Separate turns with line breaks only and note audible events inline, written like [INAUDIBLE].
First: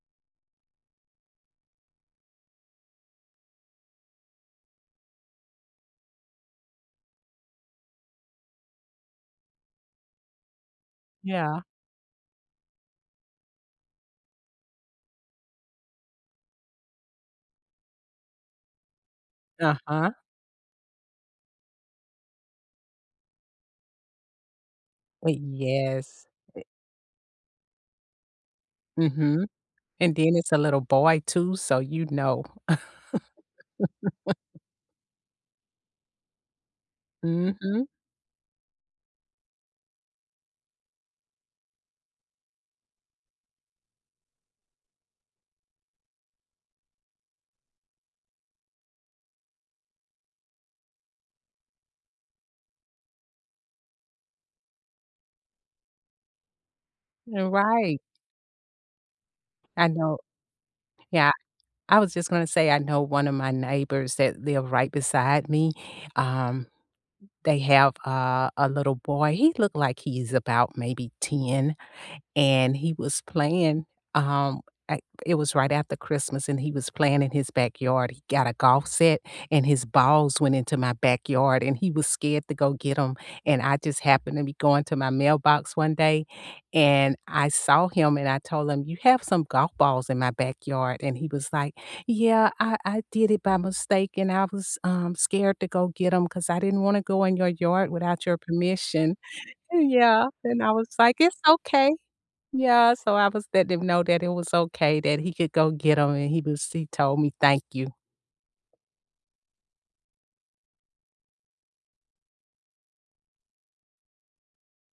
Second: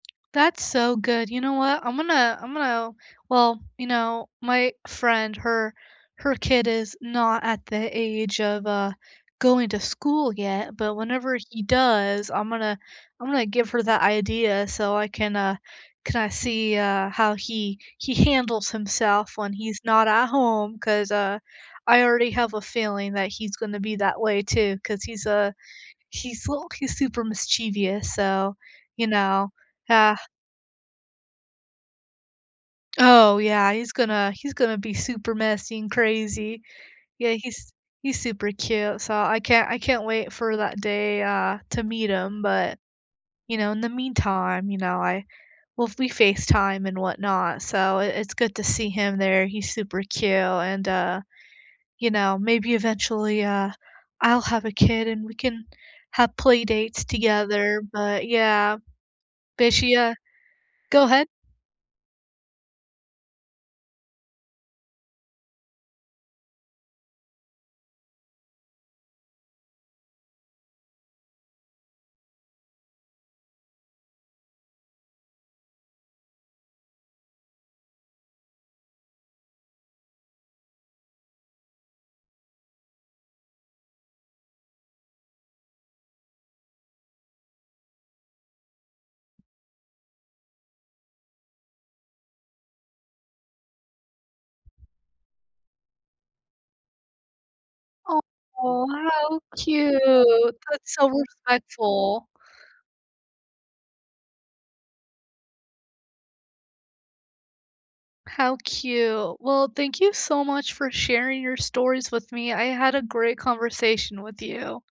That's so good. You know what? I'm gonna I'm gonna well, you know, my friend, her her kid is not at the age of, uh, going to school yet, but whenever
Yeah.
he does, I'm gonna I'm gonna give her that idea, so I can, uh, can, uh, see, uh, how he he handles himself when he's not
Uh-huh.
at home, 'cause, uh, I already have a feeling that he's gonna be that way too, 'cause he's
Uh,
a
yes.
he's
E
l key super mischievous, so, you
Mhm.
know,
And
ah
then it's a little boy too, so you'd know.
Oh, yeah, he's gonna he's
[LAUGHS]
gonna be super messy and crazy. Yeah, he's
Mhm.
he's super cute, so, I can't I can't wait for that day, uh, to meet him, but, you know, in the meantime, you know, I well, we FaceTime and whatnot, so, i it's good to see him there. He's super cute, and, uh, you know, maybe eventually, uh, I'll have a kid, and we can have play dates
You're
together,
right.
but yeah. Did
I
she uh
know
Go ahead.
Yeah. I was just gonna say, I know one of my neighbors that live right beside me, um, they have, uh, a little boy, he look like he's about maybe 10, and he was playing, um, I it was right after Christmas, and he was playing in his backyard. He got a golf set, and his balls went into my backyard, and he was scared to go get 'em, and I just happened to be going to my mailbox one day, and I saw him and I told him, "You have some golf balls in my backyard," and he was like, "Yeah, I I did it by mistake and I was, um, scared to go get 'em, 'cause I didn't wanna go in your yard
Aw,
without your permission."
how
And, yeah,
cute!
and I was
That's so
like, "It's okay."
respectful.
Yeah. So, I was letting him know that it was okay that he could go get 'em, and he was he told me "thank you."
How cute. Well, thank you so much for sharing your stories with me, I had a great conversation with you.